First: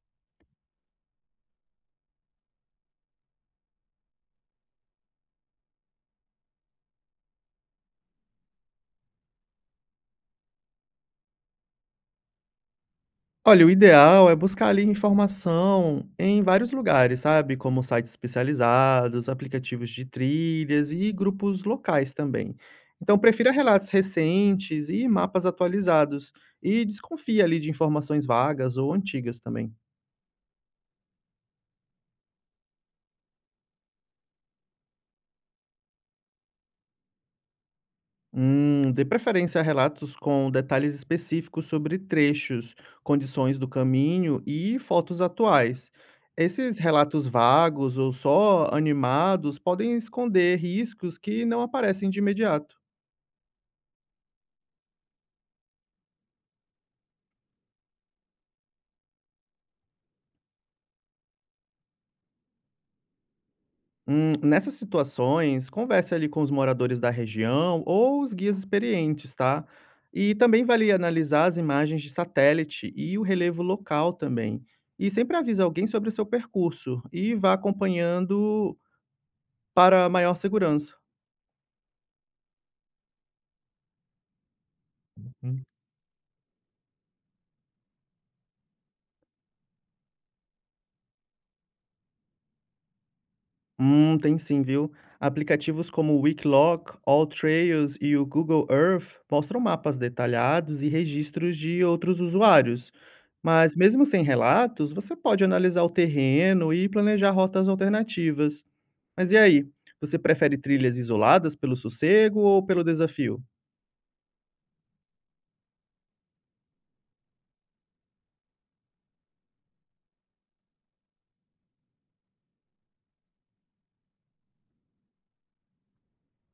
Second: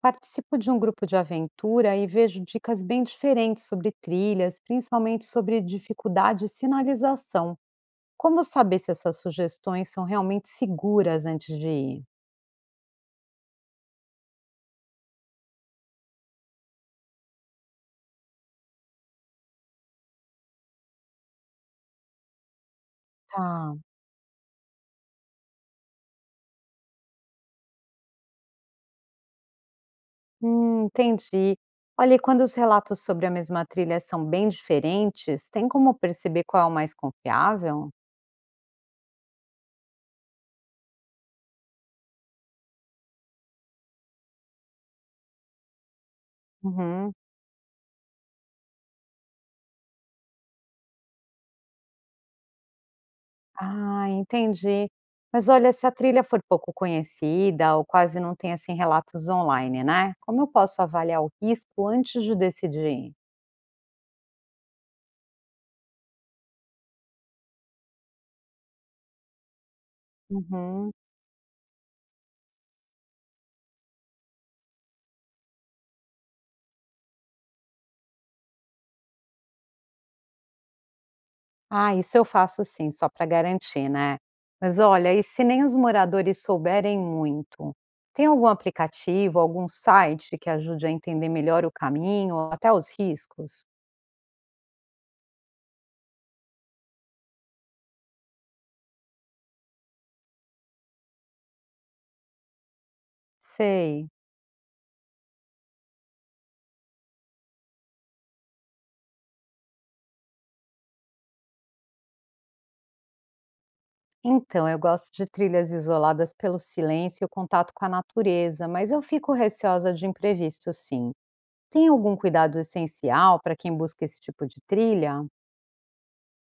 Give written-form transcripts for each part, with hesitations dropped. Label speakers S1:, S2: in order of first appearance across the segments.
S1: Participo de um grupo de aventura e vejo dicas bem diferentes sobre trilhas, principalmente sobre dificuldade e sinalização. Como saber se essas sugestões são realmente seguras antes de ir?
S2: Olha, o ideal é buscar ali informação em vários lugares, sabe? Como sites especializados, aplicativos de trilhas e grupos locais também. Então, prefira
S1: Tá,
S2: relatos recentes e mapas atualizados e desconfie ali de informações vagas ou antigas também.
S1: entendi. Olha, e quando os relatos sobre a mesma trilha são bem diferentes, tem como perceber qual é o mais confiável?
S2: Dê preferência a relatos com detalhes específicos sobre trechos, condições do caminho e fotos atuais. Esses
S1: Uhum.
S2: relatos vagos ou só animados podem esconder riscos que não aparecem de imediato.
S1: Ah, entendi. Mas olha, se a trilha for pouco conhecida ou quase não tem assim relatos online, né? Como eu posso avaliar o risco antes de decidir?
S2: Nessas situações, converse ali com os moradores da região ou os guias experientes, tá? E também vale
S1: Uhum.
S2: analisar as imagens de satélite e o relevo local também. E sempre avise alguém sobre o seu percurso e vá acompanhando para maior segurança.
S1: Ah, isso eu faço sim, só para garantir, né? Mas olha, e se nem
S2: Hum.
S1: os moradores souberem muito? Tem algum aplicativo, algum site que ajude a entender melhor o caminho, até os riscos?
S2: Tem sim, viu? Aplicativos como o Wikiloc, AllTrails e o Google Earth mostram mapas detalhados e registros de outros usuários. Mas mesmo
S1: Sei.
S2: sem relatos, você pode analisar o terreno e planejar rotas alternativas. Mas e aí? Você prefere trilhas isoladas pelo sossego ou pelo desafio?
S1: Então, eu gosto de trilhas isoladas pelo silêncio e o contato com a natureza, mas eu fico receosa de imprevisto, sim. Tem algum cuidado essencial para quem busca esse tipo de trilha?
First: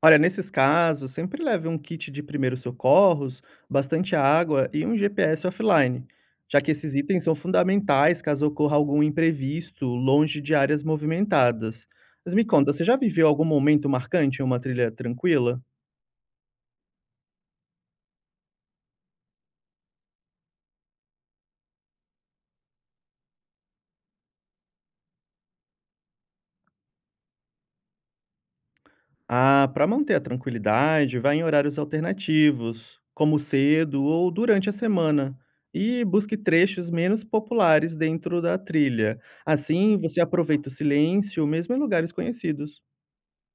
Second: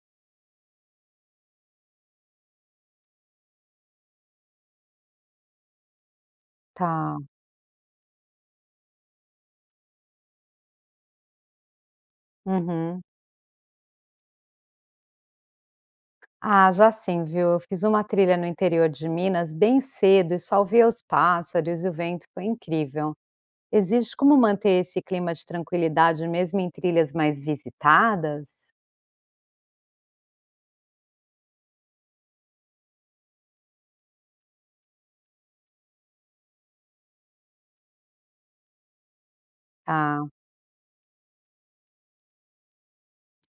S2: Olha, nesses casos, sempre leve um kit de primeiros socorros, bastante água e um GPS offline, já que esses
S1: Tá.
S2: itens são fundamentais caso ocorra algum imprevisto longe de áreas movimentadas. Mas me conta, você já
S1: Uhum.
S2: viveu algum momento marcante em uma trilha tranquila?
S1: Ah, já sim, viu? Eu fiz uma trilha no interior de Minas bem cedo e só ouvia os pássaros e o vento, foi incrível. Existe como manter esse clima de tranquilidade mesmo em trilhas mais visitadas?
S2: Ah, para manter a tranquilidade, vá em horários alternativos, como cedo ou durante a semana, e busque trechos menos populares dentro da trilha. Assim, você
S1: Ah.
S2: aproveita o silêncio, mesmo em lugares conhecidos.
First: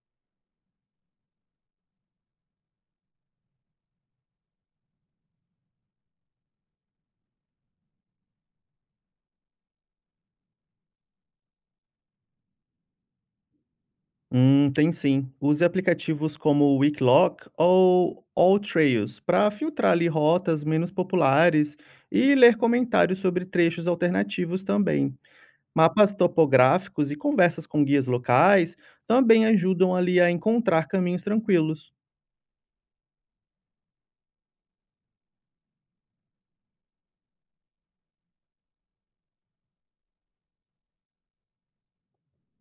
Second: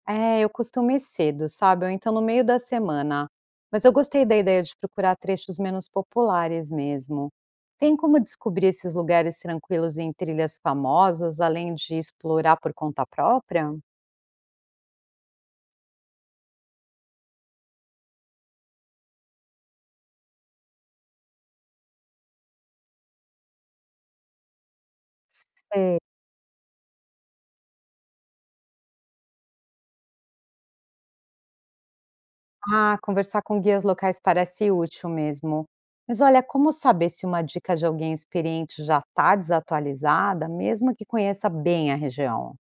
S1: É, eu costumo ir cedo, sabe, ou então no meio da semana. Mas eu gostei da ideia de procurar trechos menos populares mesmo. Tem como descobrir esses lugares tranquilos em trilhas famosas, além de explorar por conta própria?
S2: Tem sim. Use aplicativos como o Wicklock ou AllTrails para filtrar ali rotas menos populares e ler comentários sobre trechos alternativos também.
S1: Sei.
S2: Mapas topográficos e conversas com guias locais também ajudam ali a encontrar caminhos tranquilos.
S1: Ah, conversar com guias locais parece útil mesmo. Mas olha, como saber se uma dica de alguém experiente já está desatualizada, mesmo que conheça bem a região?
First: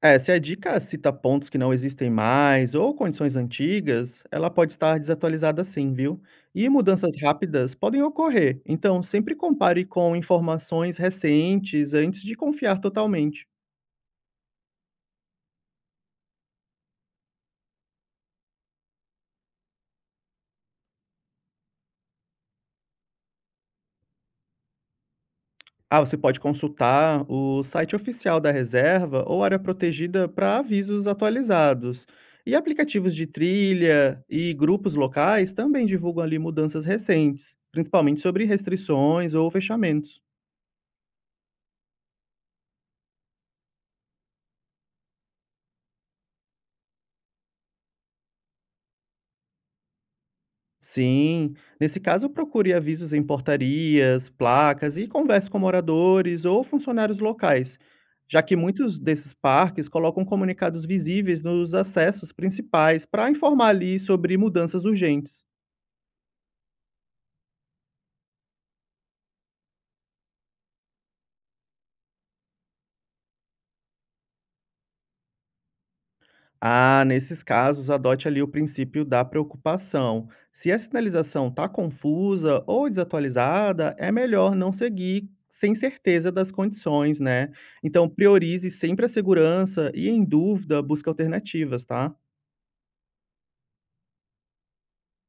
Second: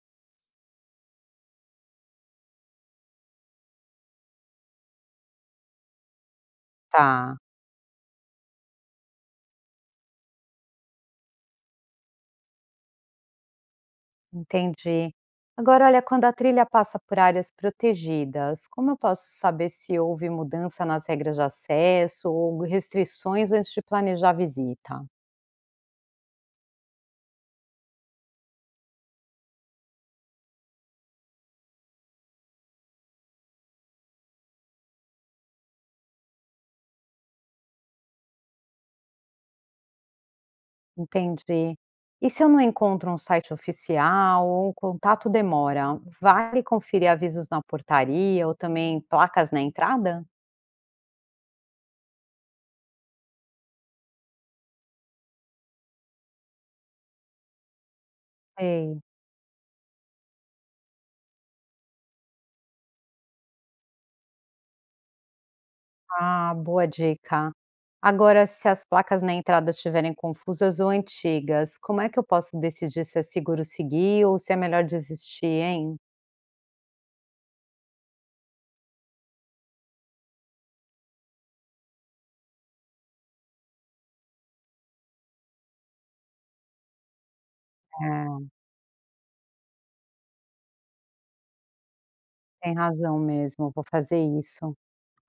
S2: É, se a dica cita pontos que não existem mais ou condições antigas, ela pode estar desatualizada sim, viu? E mudanças
S1: Tá.
S2: rápidas podem ocorrer, então sempre compare com informações recentes antes de confiar totalmente.
S1: Entendi. Agora, olha, quando a trilha passa por áreas protegidas, como eu posso saber se houve mudança nas regras de acesso ou restrições antes de planejar a visita?
S2: Ah, você pode consultar o site oficial da reserva ou área protegida para avisos atualizados. E aplicativos de trilha e grupos locais também divulgam ali mudanças recentes, principalmente sobre restrições ou fechamentos.
S1: Entendi. E se eu não encontro um site oficial ou o contato demora, vale conferir avisos na portaria ou também placas na entrada?
S2: Sim, nesse caso procure avisos em portarias, placas e converse com moradores ou funcionários locais, já que muitos
S1: Sei.
S2: desses parques colocam comunicados visíveis nos acessos principais para informar ali sobre mudanças urgentes.
S1: Ah, boa dica. Agora, se as placas na entrada estiverem confusas ou antigas, como é que eu posso decidir se é seguro seguir ou se é melhor desistir, hein?
S2: Ah, nesses casos, adote ali o princípio da preocupação. Se a sinalização está confusa ou desatualizada, é melhor não seguir sem certeza das condições, né? Então,
S1: É,
S2: priorize sempre a segurança e, em dúvida, busque alternativas, tá?
S1: tem razão mesmo, vou fazer isso.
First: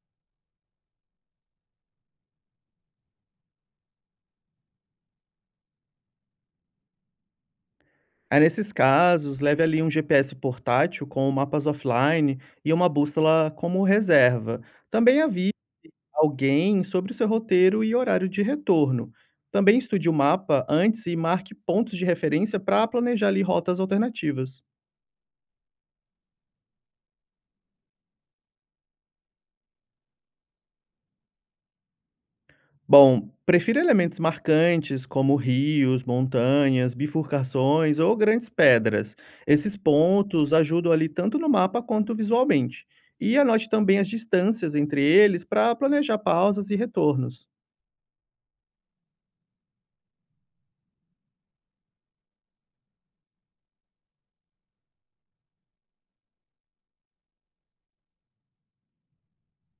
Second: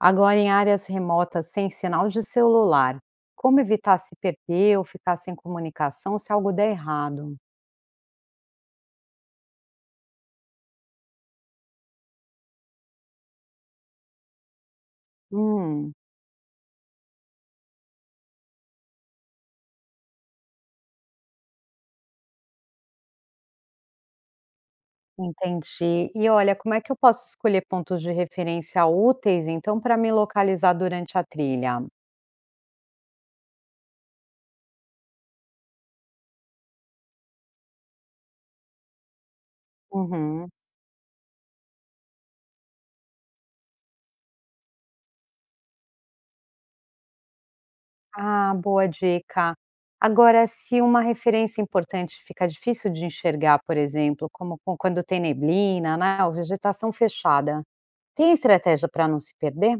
S1: Agora, em áreas remotas sem sinal de celular, como evitar se perder ou ficar sem comunicação se algo der errado?
S2: Aí, nesses casos, leve ali um GPS portátil com mapas offline e uma bússola como reserva. Também avise
S1: Hum,
S2: alguém sobre o seu roteiro e horário de retorno. Também estude o mapa antes e marque pontos de referência para planejar ali rotas alternativas.
S1: entendi. E olha, como é que eu posso escolher pontos de referência úteis, então, para me localizar durante a trilha?
S2: Bom, prefira elementos marcantes como rios, montanhas, bifurcações ou grandes pedras. Esses
S1: Uhum.
S2: pontos ajudam ali tanto no mapa quanto visualmente. E anote também as distâncias entre eles para planejar pausas e retornos.
S1: Ah, boa dica. Agora, se uma referência importante fica difícil de enxergar, por exemplo, quando tem neblina, né, ou vegetação fechada, tem estratégia para não se perder?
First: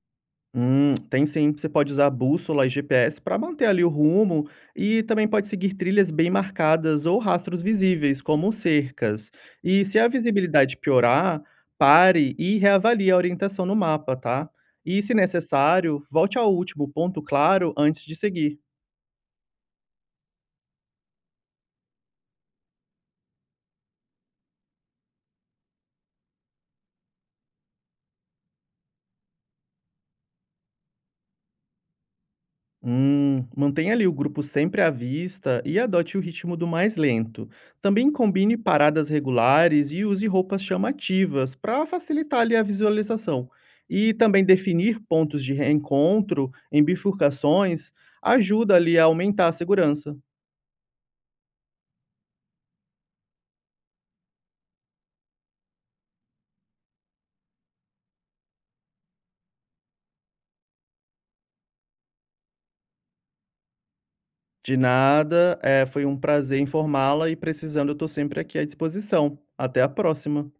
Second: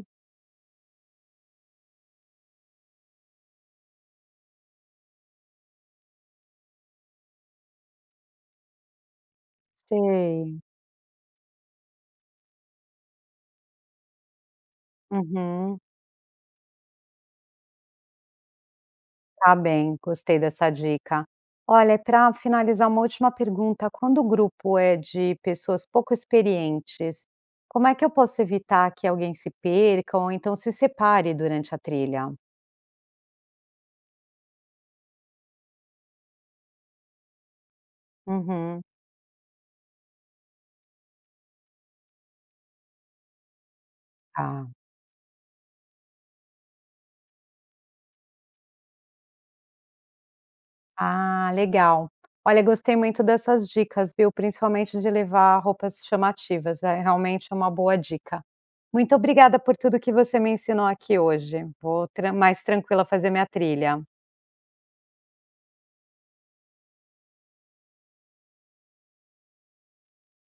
S2: Tem sim. Você pode usar bússola e GPS para manter ali o rumo e também pode seguir trilhas bem marcadas ou rastros visíveis, como cercas. E se a
S1: Sei.
S2: visibilidade piorar, pare e reavalie a orientação no mapa, tá? E se
S1: Uhum.
S2: necessário, volte ao último ponto claro antes de seguir.
S1: Tá bem, gostei dessa dica. Olha, para finalizar, uma última pergunta. Quando o grupo é de pessoas pouco experientes, como é que eu posso evitar que alguém se perca ou então se separe durante a trilha?
S2: Mantenha ali o grupo sempre à vista e adote o ritmo do mais lento. Também combine
S1: Uhum.
S2: paradas regulares e use roupas chamativas para facilitar ali a visualização. E também
S1: Tá.
S2: definir pontos de reencontro em bifurcações ajuda ali a aumentar a segurança.
S1: Ah, legal. Olha, gostei muito dessas dicas, viu, principalmente de levar roupas chamativas, é realmente uma boa dica. Muito obrigada por tudo que você me ensinou aqui hoje. Vou tran mais tranquila fazer minha trilha.
S2: De nada, é, foi um prazer informá-la e precisando, eu estou sempre aqui à disposição. Até a próxima.